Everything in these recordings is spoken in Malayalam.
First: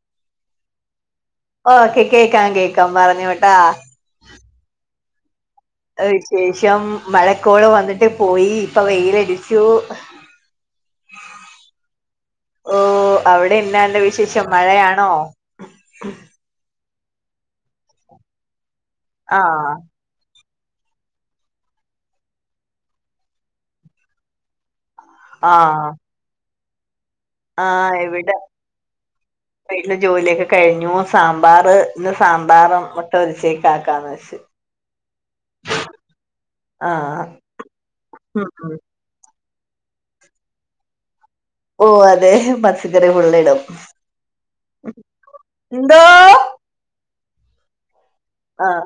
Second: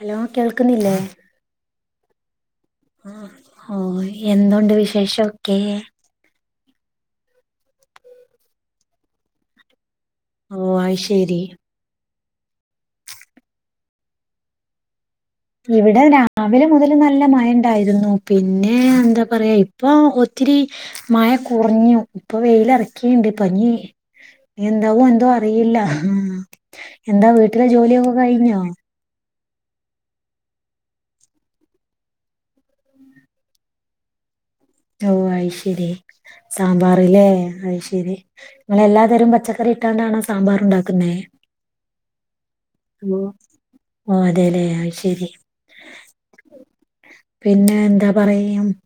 ഹലോ കേൾക്കുന്നില്ലേ? ഓക്കെ കേക്കാം കേ ഓ എന്തുണ്ട് വിശേഷം? വിശേഷം, മഴക്കോളാ വന്നിട്ട് പോയി, ഇപ്പൊ വെയിലടിച്ചു ഓ അത്ശെരി. ഓ അവിടെ എന്നാ ഉണ്ട് വിശേഷം മഴയാണോ? ഇവിടെ രാവിലെ മുതൽ നല്ല മഴ ണ്ടായിരുന്നു, പിന്നെ എന്താ പറയാ ആഹ് ഇപ്പൊ ഇച്ചിരി മഴ കുറഞ്ഞു. ഇപ്പൊ വെയിലറക്കിണ്ട്, ഇപഞ്ഞ് [unintelligible] എന്തോ അറിയില്ല. ആഹ് എന്താ വീട്ടിലെ ആഹ് ജോലിയൊക്കെ ഇവിടെ കഴിഞ്ഞോ? വീട്ടിലെ ജോലിയൊക്കെ കഴിഞ്ഞു. സാമ്പാറ് ഇന്ന് സാമ്പാറും മുട്ട പൊരിച്ചേക്കെ ആക്കാന്ന് വെച്ചു ഓ അയി്ശരി ആഹ് സാമ്പാറ്ലേ അഅ്ശരി, ഉം ഉം നിങ്ങളെല്ലാ തരം പച്ചക്ക റിട്ടാണ്ടാണോ സാമ്പാർ ഉണ്ടാക്കുന്നേ? ഓ അതെ പച്ചക്കറി ഓ ഫുള്ളിടും. ഓ അതെല്ലേ അത് ശരി എന്തോ....? പിന്നെ എന്താ പറയും. ആഹ്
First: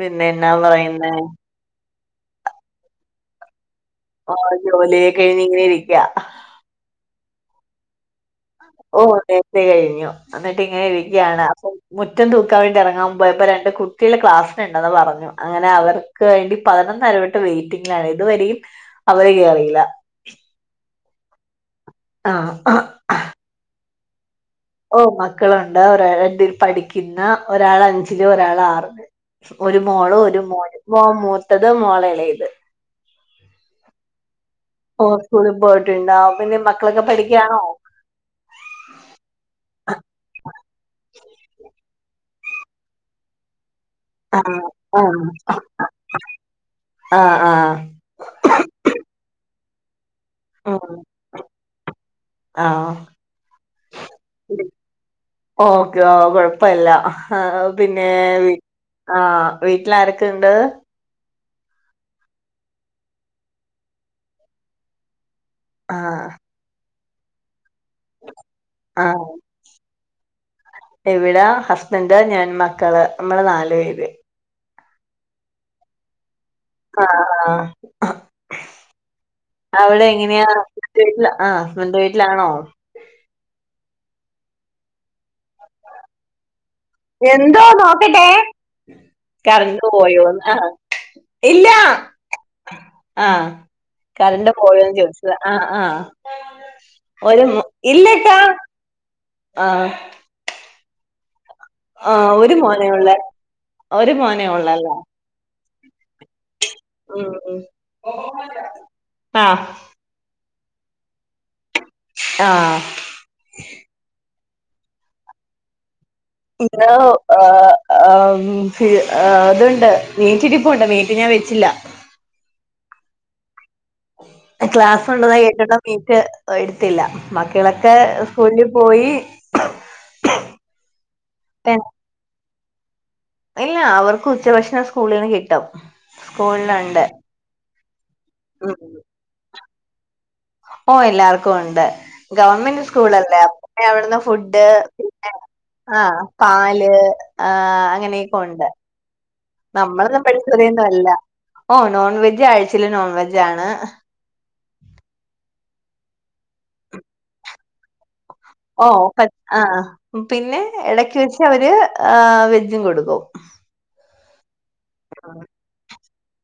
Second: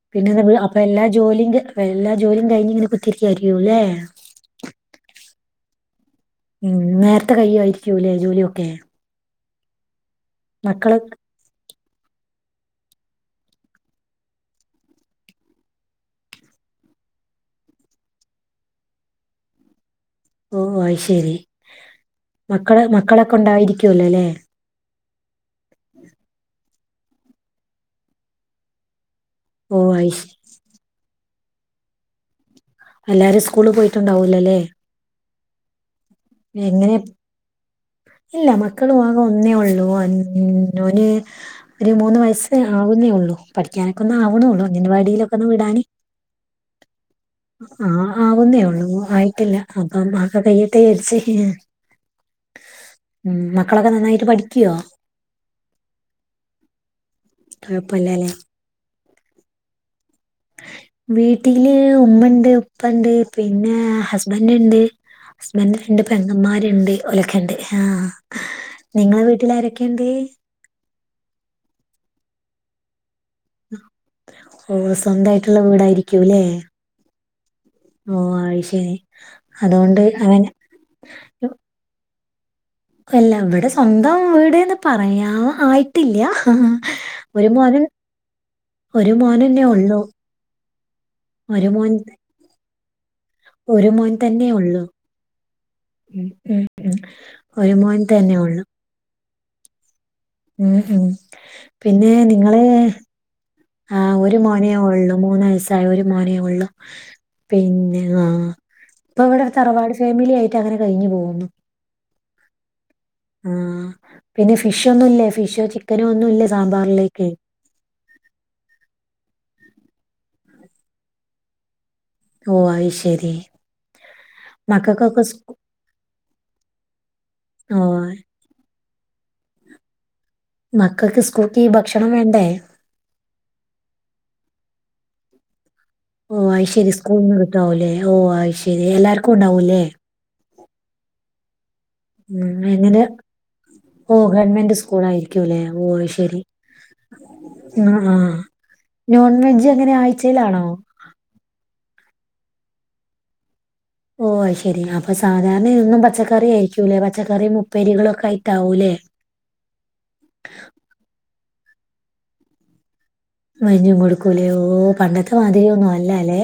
പിന്നെ പിന്നെന്താ എന്നാ അപ്പൊ എല്ലാ പറയുന്നേ ജോലി എല്ലാ ജോലിം കഴിഞ്ഞ് ഇങ്ങനെ കുത്തിരിക്കായരിക്കുല്ലേ? ആ ജോലിയൊക്കെ കഴിഞ്ഞ് ഇങ്ങനെ ഇരിക്കാ. ഉം നേരത്തെ കയ്യായിരിക്കൂല്ലേ ജോലിയൊക്കെ? പേ കഴിഞ്ഞു അന്നട്ടിങ്ങനെ മക്കള് ഇരിക്ക്യാണ് അപ്പൊ മുറ്റം തൂക്കാൻ വേണ്ടി എറങ്ങാൻ പോയപ്പ രണ്ട് കുട്ടികള് ക്ലാസ്സിന്ണ്ടെന്ന് പറഞ്ഞു, അങ്ങനെ അവർക്ക് വേണ്ടി പതിനൊ ന്നര തൊട്ട് വെയ്റ്റിങ്ങിലാണ് ഇതുവരെയും അവര് കേറീല. ഓ ഓ അയ്ശരി. ആഹ് മക്കള് മക്കളൊക്കൊണ്ടായിരിക്കൂല്ലലേ? ഓ മക്കളുണ്ട്. ഒരാളെട്ടിൽ പഠിക്കുന്ന്, ഒരാളഞ്ചില്, ഒരാളാറില്. ഓ ഒരു മോള്, അയ്ശ ഒരു മോൻ. മോൻ മൂത്തത്, മോളെളേത്. എല്ലാരും സ്കൂളില് പോയിട്ടുണ്ടാവോലല്ലെലേ? ഓ സ്കൂളിൽ പോയി ഒ പിന്നെ മക്കളൊക്കെ പഠിക്ക്യാണോ? ഇല്ല. മക്കളു ആകെ ഒന്നേ ഒള്ളൂ. ഓന് ഒരു മൂന്ന് വയസ്സേ ആവുന്നേ ഒള്ളൂ. പഠിക്ക ക്ക്യാനൊക്കൊന്ന് ആവ്ണൊ ആഹ് ള്ളൂ, ആഹ് അങ്കൻവാടീലൊക്കൊന്ന് വിടാന് ആഹ് ആവുന്നേ ഒള്ളൂ ആയിട്ടില്ല ആ മാസം ഉം കയ്യട്ടേജാരിച്ച് ആഹ് ഉം മക്കളൊക്കെ നന്നായിട്ട് പഠിക്ക്യോ ഓക്കെ ഓ കൊഴപ്പയെല്ല ആഹ് ഔ പിന്നേ കുഴപ്പമില്ലല്ലേ വീ ആഹ് വീട്ടിലാരൊക്കെ ഉണ്ട് ട്ടില് ഉമ്മണ്ട് ഉപ്പണ്ട് പിന്നെ ഹുസ്ബൻഡ് ഹസ്ബൻഡ രണ്ട് ആഹ് പെങ്ങമ്മാര്ണ്ട് ഓലൊക്കെണ്ട് ആഹ് നിങ്ങള വീട്ടിലാരൊക്കെയുണ്ട് ഇവിട ഹുസ്ബൻഡ് ഞാൻ മക്കള് നമ്മള് നാലു പേര് ഓ സ്വന്തായിട്ടുള്ള വീടായിരിക്ക്യൂലേ ആഹ് ആഹ് അഹ് അയ്ശരി അതുകൊണ്ട് അവിടെ എങ്ങനെയാ അങ്ങനെ [unintelligible] വീട്ടില ആഹ് സ്വന്ത വീട്ടി ലാണോ എല്ല ഇവടെ സ്വന്തം വീട്ന്ന് പറയാ ആയിട്ടില്ല്യാ ഹാ ആഹ് ഒരു എന്തോ മോനൻ നോക്കട്ടെ ഒരു മോനന്നെ കറണ്ട് ഒള്ളു പോയോന്ന് ആഹ് ഇല്ല ഒരു മോൻ ആഹ് ഒരു മോൻ തന്നെ കറണ്ട് ഒള്ളൂ പോയോന്ന് ചോദിച്ചത് ആഹ് ആഹ് ഉം ഉം ഉം മോ ഒരു മോൻ ഇല്ലക്കാ തന്നെയൊള്ളു ആഹ് ഉം ഉം പിന്നേ ആഹ് ഒരു നിങ്ങള് മോനേ ഉള്ള് ആഹ് ഒരു മോനേ ഒള്ളു മൂന്നുവയസ് സായ ഒരു മോനേ ഒള്ളൂ ഉം ഉം പിന്നെ ആഹ് ഇപ്പവടെ ആഹ് തറവാട് ഫാമിലി ആയി ട്ടങ്ങനെ കഴിഞ്ഞ് പോകുന്നു ആഹ് ആഹ് പിന്നെ ഫിഷ് ഒന്നുല്ല ഫിഷ് ചിക്ക് ഇന്ന് ആഹ് ആം ഫി [unintelligible] ആ അതുണ്ട് മീറ്റിരിപ്പുണ്ട് മീറ്റ് ഞാൻ വെച്ചില്ല ഓ അയ് ശരി എ മക്കൾക്കൊക്കെ ക്ലാസുണ്ടെന്ന സ്കൂ കേട്ടിട്ട് മീറ്റ് എടുത്തില്ല ഓ മക്കളെക്കെ സ്കൂളില് പോയീ മക്കക്ക് സ്കൂൾക്കീ ഭക്ഷണം വേണ്ടേ ഇല്ലാ അവർക്കുച്ച ഭക്ഷണം സ്‌കൂളീന്ന് കിട്ടും ഓ അയ് ശരി സ്കൂളിലുണ്ട് സ്കൂൾന്ന് കിട്ടു ആവൂലേ ഓ അയ് ഉം ശരി എല്ലാർക്കു ഉണ്ടാവൂലേ ഓ എല്ലാവർക്കു ഒണ്ട് ഉം ഗവൺമെന്റ് എങ്ങനെ സ്കൂളല്ലേ അപ്പൊപ്പിന്നെ ഓ അവിടുന്ന് ഫുഡ് ഗവൺമെന്റ് സ്കൂൾ പിന്നെ ആയിരിക്കൂല്ലേ ഓ അയ് ആഹ് ശരി പാല് ല് ആ ആഹ് ആഹ് അങ്ങനെയെക്കൊണ്ട് നോൺ വെജ് അങ്ങനെ നമ്മളൊന്നും പഠിച്ച ആഴ്ചയിലാണോ പോലെയൊന്നും അല്ല ഓ നോൺ വെജ് ആഴ്ച്ചയിൽ നോൺ വെജാണ് ഓ അയ് ശരി അപ്പൊ സാധാരണ എന്നും പച്ചക്കറിയായിരിക്കൂലേ പച്ചക്കറിം ഉപ്പേരികളൊക്കായി ഓ, ആ പിന്നെ, ഇടക്ക്, വെച്ച് അവര്, എ, വെജും കൊടുക്കും. മരിഞ്ഞും, കൊടുക്കൂലേ, ഓ, പണ്ടത്തെ, ആഹ് മാതിരിയൊന്നും, അല്ല, ല്ലെ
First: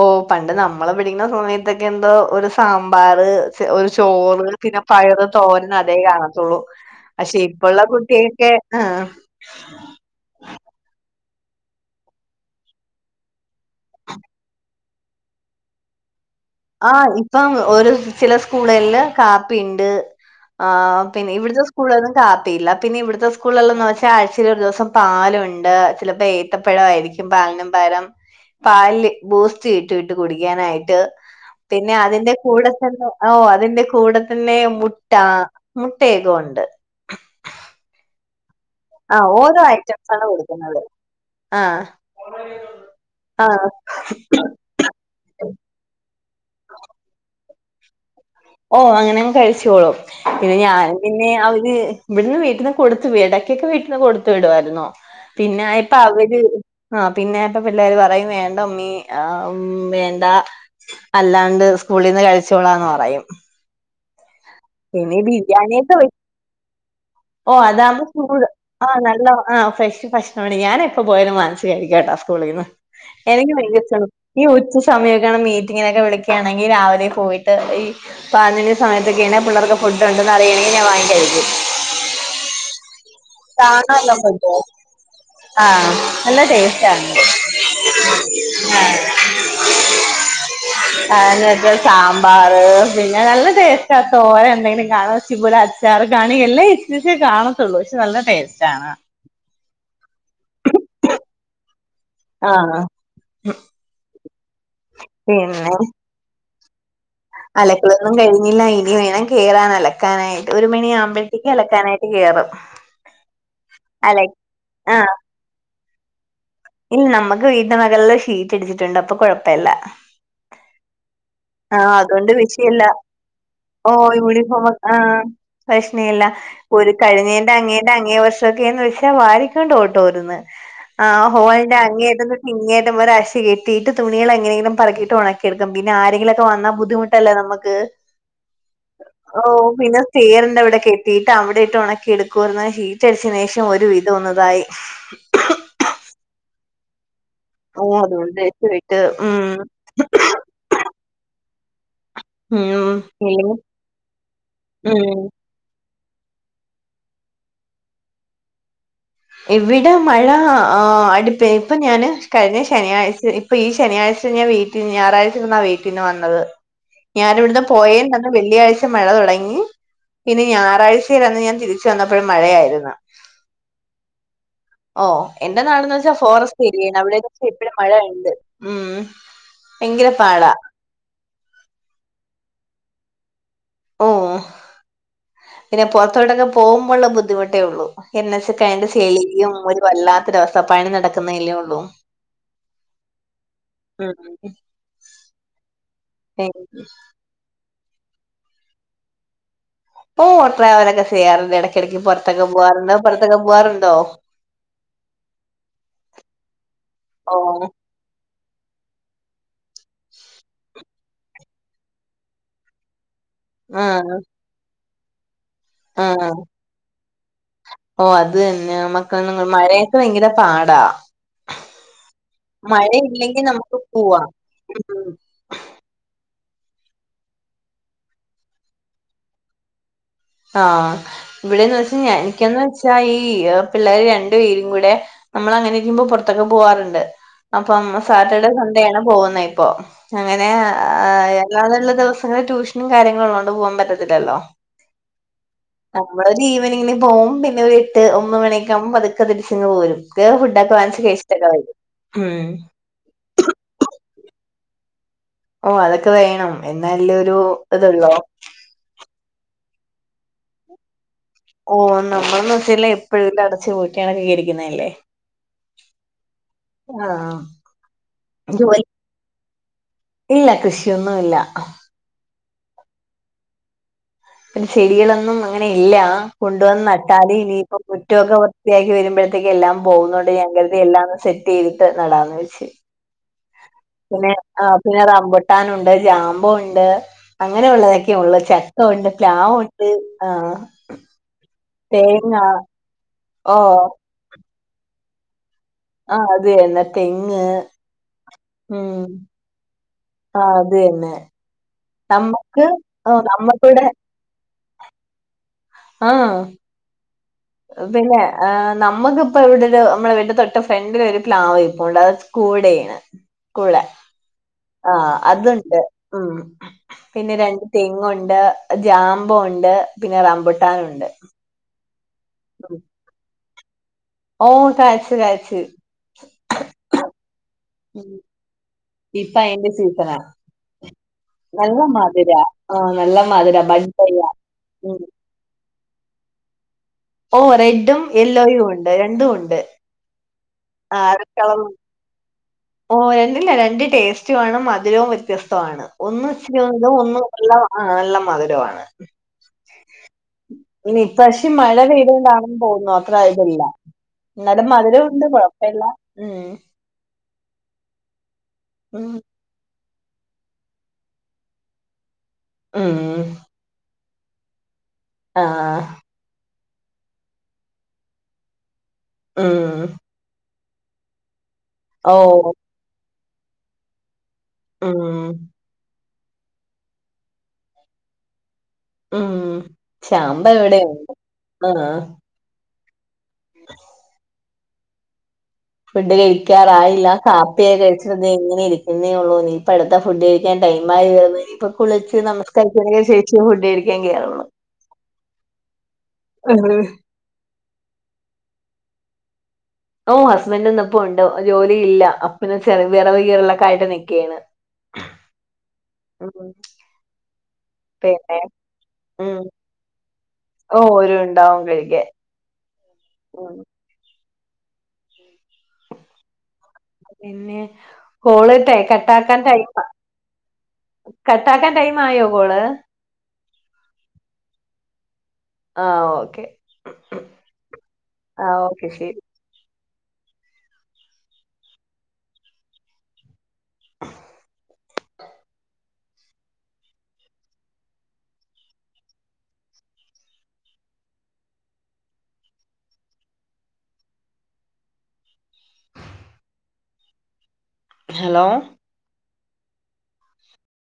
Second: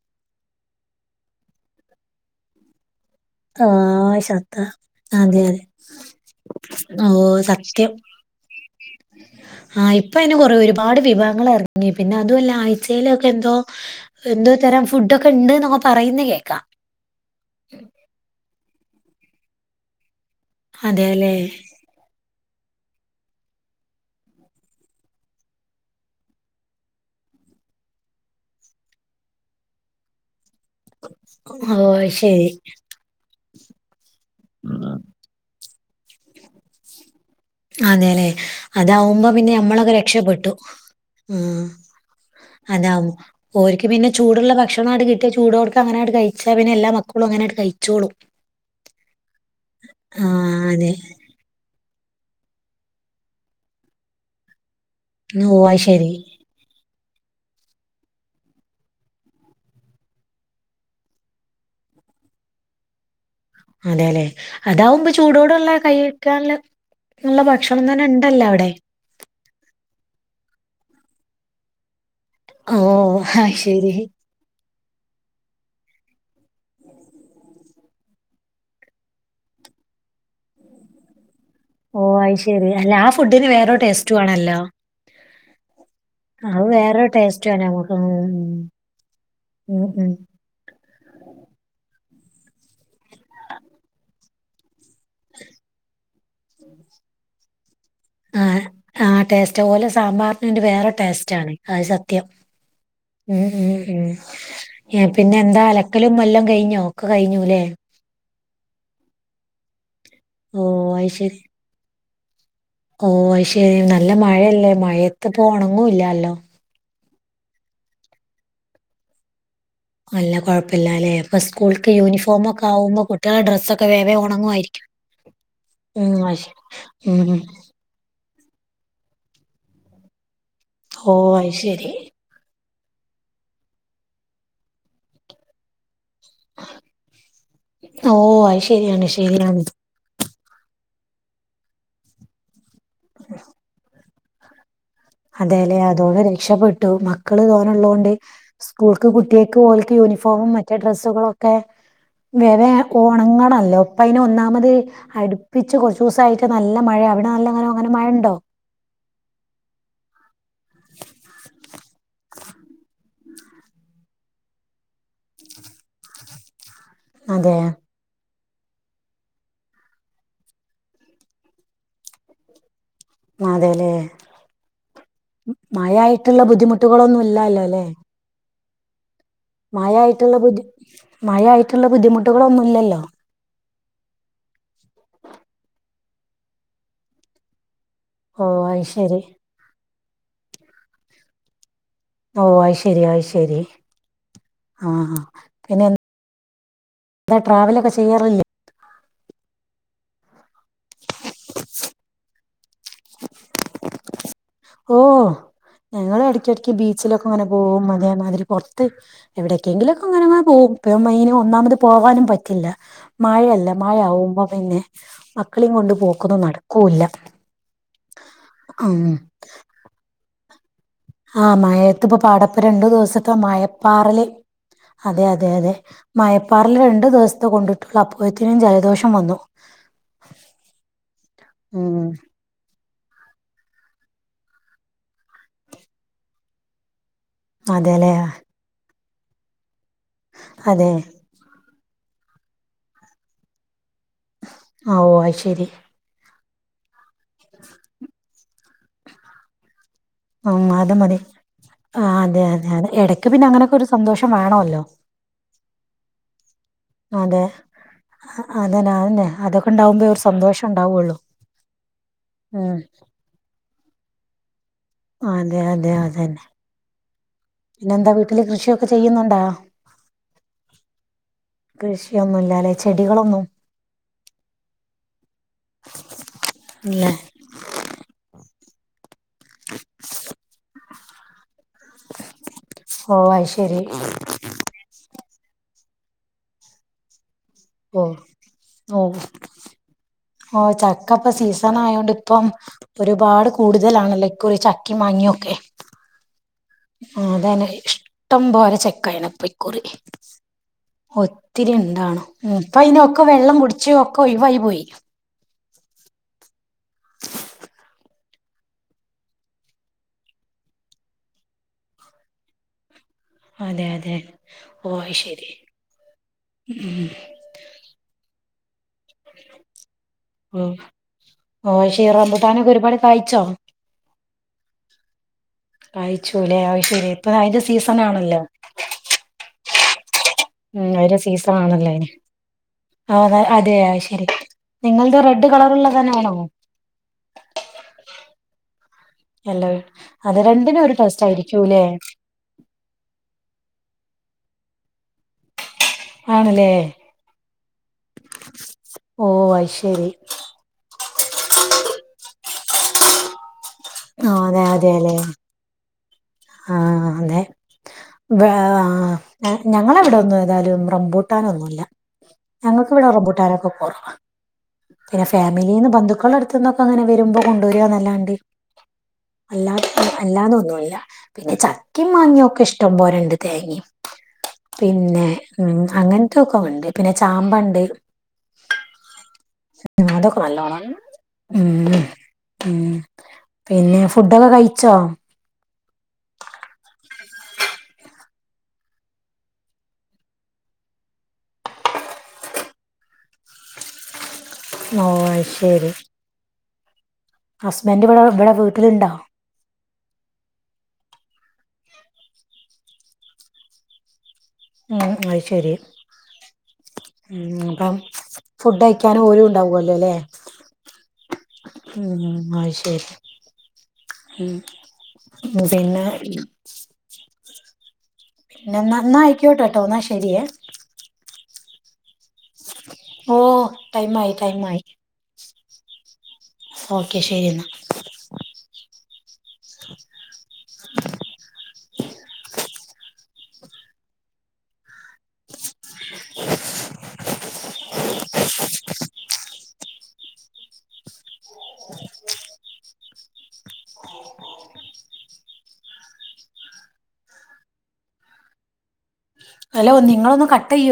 ഓ, പണ്ട്, നമ്മള്, പഠിക്കുന്ന സമയത്തൊക്കെ, എന്തോ, ഒരു, സാ മ്പാർ, ആ ഒരു, ചോറ്, ശത്ത പിന്നെ പയറ്, അതെ അതെ. തോരന്ന്, അതേ, കാണത്തുള്ളൂ, ഓ പക്ഷേ, ഇപ്പോ സത്യം. കുട്ടിയൊക്കെ, ആഹ ഞങ്ങളെറങ്ങി, പിന്നെ, അതുമല്ല, ആഴ്ചയിലൊക്കെ, എന്തോ, എന്തോ, തരം ഫുഡ് ഒക്കെ, ഉണ്ട്, എന്നൊക്കെ, പറയുന്ന, കേ ആ, ഇപ്പം, ഒരു ചില, സ്കൂളില്, കാപ്പിണ്ട് ആ്, പിന്നെ, അതെല്ലേ? ഇവിടുത്തെ, സ്കൂളന്നും, കാ പ്പില്ല, പിന്നെ ഇവിടുത്തെ, സ്കൂളകൾ, എല്ലാംന്ന്, വച്ചാ, ആഴ്ചൽ, ഒരു ദിവസം, പാലുണ്ട്, ചിലപ്പോ, ഏത്തപ്പഴ ആരിക്കും, പ രം, പാല്ല്, ബൂസ്റ്റ് ഇട്ടിട്ട് കുടിക്കാനായിട്ട് ഓ പിന്നെ, അത് അതിന്റെ, ശരി. കൂടെത്തന്നെ, ഓ, അതിന്റെ, കൂടെ തന്നെ, മുട്ട മുട്ടേഒക്കെണ്ട് അതെലേ, അതാവുമ്പോ, പിന്നെ, ഓരോ നമ്മളൊക്കെ, ഐറ്റംസാണ് രക്ഷപപ്പെട്ടു കൊടുക്കുന്നത്. ഉം, ആഹ് അതാ, ആഹ് ഓർക്ക്, പിന്നെ ചൂടുള്ള, ഭക്ഷണ ആട്ട, കിട്ടിയ, ചൂടോടുക്ക, അങ്ങനെ, കഴ പിച്ചാ, പിന്ന, എല്ലാ മക്കളും, അങ്ങനങ്ങോട്, കഴിച്ചോളൂ ഓ, അങ്ങനെങ്, കഴിച്ചോളും, പിന്നെ, ആഹ് ഞാൻ, അതെ പിന്നെ, അവര് ഇവിടുന്ന്, വീട്ടിൽന്ന്, കൊടുത്തു, ഇടക്കൊക്കെ, വീട്ടിന്ന്, കൊടുത്തു വിടുമായിരുന്നോ, ഓ പിന്നെ, അത് ഇപ്പൊ ശരി. അവര് ആ, പിന്നെ ഇപ്പ പിള്ളേർ, പറയും വേണ്ട ഉമ്മീ, വേണ്ട, അല്ലാണ്ട് ള്ളളിൽന്ന്, കളിച്ചോളാന്ന്, പറയും. അതെല്ലെ, അതാവുമ്പ, പിന്നെ ഈ ചൂടോടുള്ള, ബിരിയാണിയൊക്കെ വെ കൈക്കാനുള്ള ഓ, അതാകുമ്പോ, ചൂട്, ആഹ, നല്ല, ആഹ, ഫ്രഷ്, ഭാ,, - ഞാനെപ്പ, പോയാലും, വാങ്ങിച്ചു കഴിക്കു കേട്ടാ, സ്കൂളിന്ന്, ഓ എനിക്ക് അത് [unintelligible] ശരി. സമയമൊക്കൊണ്, മീറ്റിങ്ങിനൊക്കെ, വിളിക്കുകയാണെങ്കി, രാവിലെ, പോയിട്ട്, ഈ, പാലി, സമയത്തൊക്കെയ പിള്ളേക്ക്, ഫുഡ്ഡുണ്ടന്ന്, അറിയണെിങ്കി, ഞൻ, വാങ്ങ കഴി ഓ, അയി ശരി, അല്ലെ, ആ ഫുഡിന്, വേറരു, ടേസ്റ്റ്, വാണല്ലോ ആഹ, നല്ല, ടേസ്റ്റ് ആ. ടേസ്റ്റുവാ നമുക്ക് ഉം ഉം, ഉം ആനെ സാമ്പാർ, പിന്നെ, നല്ല ടേസ്റ്റാ, ത്തോരൻ, എന്തെങ്കിലും, കാണ, വെച്ച പോലെ, അച്ചാർ കാണല്ലേ, കാണത്തുള്ളൂ നല്ല ആ, ടേസ്റ്റ് ആണ് ആ, ടേസ്റ്റ്, ഓലെ, സാമ്പാറിനൊരു, വേറെ, ടേസ്റ്റാ ണ്, അത് ത്യം, ആഹ് ഉം, ഉം, ഉം പിന്നെ, എന്താ, അലക്കലും, എല്ലാം കഴിഞ്ഞ അലക്കലൊന്നും, കഴിഞ്ഞില്ല, ഇനി വേണം, കയറാൻ, അലക്കാനായിട്ട്, ഓ ഒരു, അത് ശരി. മണിയാവുമ്പോഴത്തേക്കും, അലക്കാനായിട്ട് കേറും ഓ, അ ശരി, നല്ല, അല മഴയല്ലേ, ആഹ് മഴയത്ത്, പോണങ്ങുംല്ലല്ലോ ഇല്ല, നമ്മക്ക്, വീട്ട് മേകളിൽ, ഷീറ്റ്, അടിച്ചിട്ട് ഇണ്ട്, അപ്പൊ, കുഴപ്പല്ല നല്ല, കൊഴപ്പില്ലാലേ ഇപ്പ, സ്കൂൾക്ക്, ആഹ് അതുകൊണ്ട് യൂണിഫോമൊക്കെ, വിഷയല്ല ആവുമ്പോ, കുട്ടികള ഡ്രസ്സൊക്കെ, ഓ വേം, വേം, യൂണിഫോമ ഒണങ്ങുമായിരിക്കും, ആ ഉ പ്രശ്നമില്ല ഒരു, കഴിഞ്ഞേന്റെ, അങ്ങേന്റെ, അങ്ങേ ക്കന്ന്, വെച്ചാൽ, വാരിക്കൊണ്ടോട്ടോന്ന്, ആ, ഓഹ് അത് ഹോളിന്റെ, ശരി. അങ്ങേ, ഇങേ ഒരു ആശ കെട്ടിട്ട്, തുണികൾ, എങ്ങനെങ്കി, ലും പറക്കിട്ട്, ഉണക്കിെടുക്ക, പിന്നെ, ആരെങ്കിലും ക്കൊ, വന്നാ, ബുദ്ധിമുട്ടല്ലേ, നമ്മക്ക്, ഓഹ് അത് ശരിയാണ് ഓ, ശരിയാണ്. പിന്നെ ചേറിന്റെ, അവിടെ, കെട്ടീട്ട്, അവിടെയിട്ട്, ഉണക്കി, എടുക്കും, [unintelligible] ചീറ്റടിച്ചനേഷം, ഒരു, വിദൊന്ന്തായി അതെ, ലേ, അതോട്, രക്ഷപ്പെട്ടു മക്കള്, ഓ തോനെള്ളൊണ്ട്, അതുകൊണ്ട് വെച്ച് വിട്ട് സ്കൂൾക്ക്, ഉം കുട്ടിൾക്ക്, പോലക്ക്, വരുമ്പോ, യൂണിഫോമും, മറ്റേ, ഡ്രസും കളൊക്കെ, വരെ, ഉം ഇല്ലെങ്കിൽ ഓണങ്ങണെല്ലോ, പ്പയ്ൻ, ഒന്നാമത്, ഉം അട്പ്പിച്, കൊറ ചൂസായിട്ട്, നല്ല മഴ അവിടെ, നല്ലങ്ങന, അങ്ങനെ, മഴണ്ടോ ഇവിടെ, മഴ, ആ്, അടുപ്പ്, ഇപ്പൊ, ഞാന്, കഴിഞ്ഞ, ശനിയാഴ്ച, ഇപ്പൊ, ഈ, ശനിയാഴ്ച ഞാ, വ ഞായറാഴ്ച, വീട്ടന്, വന്നത്, ഞാന, അതെ ഇവിടുന്ന്, പോയ വെള്ളിയാഴ്ച മഴ തുടങ്ങി പിന്നെ ഞായറാഴ്ചയിലന്ന് ഞാൻ തിരിച്ച വന്നപ്പോഴും മഴയായിരുന്നു അതേല്ലേ. ഓ എന്റെ നാടന്ന് വെച്ചാ മഴയായിട്ടുള്ള ഫോറസ്റ്റ് ഏരിയാണ് ബുദ്ധിമുട്ടുകളൊന്നും അവിടെന്ന് വെച്ച ഇല്ലാല്ലോ എപ്പഴും ല്ലേ? മഴയ ഉണ്ട് ഉം ഭയങ്കര മഴയായിട്ടുള്ള പാടാ ബുദ്ധി മഴയായിട്ടുള്ള ബുദ്ധിമുട്ടുകളൊന്നുമില്ലല്ലോ ഓ പിന്നെ പുറത്തോട്ടൊക്കെ പോകുമ്പോഴുള്ള ബുദ്ധിമുട്ടേ ഉള്ളൂ ഓ അത് എന്നച്ചതിന്റെ ശരി ചെളിയും വല്ലാത്ത ഒരവസ്ഥ പണി നടക്കുന്നല്ലേ ഉള്ളൂ ഓ ആയി ശരിയ ആയി ശരി ആഹ പിന്നെ ഉം അതാ ട്രാവലൊക്കെ ചെയ്യാറില്ലേ ഓ ട്രാവൽഓക ചെയ്യാറുണ്ട് ചെയ്യാറുണ്ട് ഇടക്കിടക്ക് പുറത്തൊക്കെ പോകവറുണ്ട് പുറത്തൊക്കെ പോവാറുണ്ടോ ഓ ഞങ്ങള് ഇടക്ക ഇടക്ക് ബീച്ചിലൊക്കെ ഓ അങ്ങനെ പോവും അതേമാതിരി പോറത്ത് എവിടെക്കെങ്കിലൊക്കെ അങ്ങനങ്ങനെ പോവും ഇപ്പ ഈ മഴയിൻ ഒന്നാമത് പോകാനും പറ്റില്ല മഴയല്ല മഴ ആഹ് ആകുമ്പോ പിന്നെ മക്കളും കൊണ്ട് ആഹ് പോക്കുന്നു നടക്കല്ല ആ മഴയൊക്ക് ഭയങ്കര പാടാ ആഹ മഴയത്തിപ്പൊ പാടപ്പരണ്ടു ദിവസത്തെ മഴയില്ലെങ്കിൽ നമുക്ക് മയപ്പാറല് പോവാം ഉം അതെ അതെ അതെ മയപ് പ്പാറൽ രണ്ടു ദിവസത്തെ കൊണ്ടിട്ടുള്ളു, അപ്പോയത്തിനും ജലദോഷം വന്നു ആഹ് ഇവിടെന്ന് വെച്ച ഉം ഞാ എനിക്ക്യന്ന് ഞാ ഈ പിള്ളേര് രണ്ടു പേരും കൂടെ നമ്മളങ്ങനെ ഇരിക്കുമ്പോ പൊറത്തൊക്കെ പോവാറുണ്ട് അപ്പം, അതെല്ലേ സാറ്റർഡേ സൺഡേ ആണ് പോകുന്നെ ഇപ്പൊ അങ്ങനെ അതെ ആ എല്ലാതള്ള ദിവസങ്ങൾ ടൂഷനും കാര്യങ്ങളൂ ളേളാണ്ട് പോകാൻ പറ്റത്തില്ലലോ, ആ ഓ അത് ശരി അപ്പൊവടെ ലീവ് ഇങ്ങനെ പോവും. പിന്നെ ഒരു എട്ട് ഒൻപത് മണിയൊക്കെ ആകുമ്പോ പതുക്ക തിരിച്ച് ഇങ്ങ് പോരും ഉം.. ഫുഡൊക്കെ അത് വാങ്ങിച്ച് മതി കഴിച്ചിട്ടൊക്കെ വരും ആ അതെ ഉം അതെ അതെ എടക്ക് പിന്നെ അങ്ങനൊക്കൊരു സന്തോഷം വേണവല്ലോ ഫ [inaudible] ഓ അതൊക്കെ വേണം എന്നാലല്ലേ ഒരു അതെ ഇതൊള്ളൂ അ അതന്നെ അന്നെ അതൊക്കെ ണ്ടാകുമ്പേ ഒര് സന്തോഷം ഉണ്ടാവ്വൊള്ളു ഓ നമ്മളന്ന് വെച്ചില്ല എപ്പോഴും ല്ലാം അടച്ച് പൂട്ട്യ കണക്കിരിക്കുന്നതല്ലേ അതെ അതെ അതെന്നെ, ആഹ് പിന്നെന്താ വീട്ടില് ജോലി കൃഷിയൊക്കെ ചെയ്യുന്നുണ്ടോ ഇല്ല, കൃഷിയൊന്നും ഇല്ല ല്ലെ... ചെടികളൊന്നും പിന്നെ ചെടികളൊന്നും അങ്ങനെ ഇല്ലാ, കൊണ്ടുവന്ന് ഇല്ലേ നട്ടാലേ ഇനിയിപ്പ മുറ്റൊക്കെ വൃ ത്തിയാക്കി വരുമ്പോഴത്തേക്ക് എല്ലാം പോകുന്നുണ്ട് ഞാൻ കരുതി എല്ലാംന്ന് സെറ്റ് ചെയ്തിട്ട് നടാന്ന് വെച്ച് ഓ അത് ശരി പിന്നെ ആ പിന്നെ റംബുട്ടാൻ ഉണ്ട് ജാമ്പുണ്ട് അങ്ങനെ ഓ ഉള്ളതൊക്കെയെ ഉള്ളു ചക്ക ഓ ഉണ്ട്, പ്ലാവുണ്ട്, ആഹ് ഹ തേങ്ങ ഇ ഒരുപാട് ഓഹ് കൂടുതൽ ആണല്ലോ ഇക്കുറി ചക്യും മാങ്ങ്യൊക്കെ ആഹ് അ അതന്നെ ഇഷ്ടം പോലെ ഉം ചക്കായീണ് പ്പൊ ഇക്കുറി ആഹ് അത് തന്നെ ഒത്തിരി ണ്ടാണും. നമ്മക്ക് ഇപ്പ ആഹ് അയ്നൊക്കെ വെള്ളം നമ്മക്കിവിടെ കുടിച്ച് ഒക്കെ ഒയ്യിവായി പോയി ആഹ പിന്നെ ഏ നമ്മക്കിപ്പോ ഇവിടെരു നമ്മളെ വീട്ടിൻ്റെ തൊട്ട് ഫ്രണ്ടില് ഒരു പ്ലാവരിപ്പോണ്ട് അത് കൂടെയാണ് അതെ അതെ ആ ഓ അത് ശരി അത്ണ്ട് ഉം ഉം പിന്നെ രണ്ട് തെങ്ങുണ്ട് ജാമ്പോണ്ട് പിന്നെ റമ്പുട്ടാനുണ്ട് ഈ റമ്പുട്ടാനൊക്കൊരുപാട് കായ്ച്ചോ ഓ കാഴ്ച്ച് കാഴ്ച്ച് കാഴ്ച്ചൂലെ അഅ്ശേരി ഇപ്പ അയ്ന്റെ ഉം സീസണാണല്ലോ ഇപ്പ അയ്ന്റെ സീസണ ഉം അതിന്റെ സീസൺ നല്ല ആണല്ലോ അയിന് മധ്‌രാ ആഹ നല്ല മധ്‌രാ പഴ്ത്ത് കഴിഞ്ഞ നിങ്ങളുടെ റെഡ് കളർ ഉള്ള തന്നാണോ ഓ റെഡും യെല്ലോയും ഒണ്ട് രണ്ടുഒണ്ട് അല്ല അത് രണ്ടിനും ഒരു ടേസ്റ്റ് ആയിരിക്കൂല്ലേ ഓ രണ്ടില്ല രണ്ട് ടേസ്റ്റുവാണ് മധുരവും വ്യത്യസ്തവാണ് ഒന്ന് ആണല്ലേ ചെറ്തും ഒന്ന് നല്ല നല്ല മധുരവാണ് അഅ്ശേരി പക്ഷെ, മഴ പെയ്തോണ്ടാണെന്ന് തോന്നുന്നു അത്ര ഇത് ല്ല ആ ന്നാലും മധുരം ഉണ്ട് കൊഴപ്പല്ലാ ആഹ് അതെ ബ ആ ഉം [unintelligible] ഞങ്ങളെവിടെ ഒന്നും ഏതായാലും റംബൂട്ടാനൊന്നുല്ല. ഉം ഞങ്ങക്കിവിടെ റംബൂട്ടാനൊക്കെ കൊറവാ പിന്നെ ആഹ് ഫാമിലീന്ന് ബന്ധുക്കളെട്ത്ത്ന്നൊക്കെങ്ങനെ വരുമ്പോ കൊണ്ടര്വാന്നല്ലാണ്ട് അല്ലാ ഉം അല്ലാതൊന്നുല്ല പിന്നെ ചക്കേം മാങ്ങയും ഓഹ് ഒക്കെ ഇഷ്ടം പോലെഇണ്ട് തേങ്ങേം, പിന്നെ ഉം ഉം അങ്ങൻ റ്റോക്കോങ്ങ്ണ്ട് പിന്നെ ചാമ്പണ്ട് ഉം ഉംഅതൊക്കെ ചാമ്പ നല്ലോണം ഇവിടെയുണ്ട് ആഹ് ഊം ഉം പിന്നെ ഫുഡൊക്കെ കഴിച്ചോ ഫുഡ് കഴിക്കാറായില്ല കാപ്പിയെ കഴിച്ചിട്ട് ദേ എങ്ങനെ ഇരിക്കുന്നേഒള്ളൂ നീ ഇപ്പ അടുത്ത ഫുഡ് കഴിക്കാൻ ടൈ ആയിവരുന്നു ഇനിപ്പ കുളിച്ച് നമസ്കരിച്ചതിന് ശേഷേ ഫുഡ് കഴിക്കാൻ കേറുള്ളു ഓ ശരി ഹസ്ബൻ്റ് ഇവിടെ ഇവിടെ വീട്ടില്ണ്ടോ ഓ ഹസ്ബൻറ് ഇന്ന്പ്പൊ ഉണ്ട് ജോലി ഇല്ല അപ്പിന്നെ ചെറിയ വെറവ്കീറലൊക്കായിട്ട് നിക്കേയാണ് ഉം അയ്ശെരി ഉം അപ്പം പിന്നെ ഫുഡ് കഴിക്കാനും ഉം ഓരും ഉണ്ടാവുവല്ലോ അല്ലേ ഓ ഓരു ഉണ്ടാവും കഴിക്കാൻ ഉം, അത് ശരി ഉം പിന്നെ പിന്നെ കോള്ട്ടെ പിന്നെ എന്നാ എന്നാ ആയിക്കോട്ടെ കേട്ടോ കട്ടാക്കാൻടൈമാ എന്നാ ശരിയേ കട്ടാക്കാൻ ടൈം ആയോ കോള് ഓ ടൈമായി ടൈമായി ആ ഓക്കെ ഓക്കെ ശരി എന്നാ പ്പശെരി [unintelligible] [inaudible] ഹലോ അല്ല ഒനിങ്ങളൊന്ന്ന് കട്ടെയ്യോ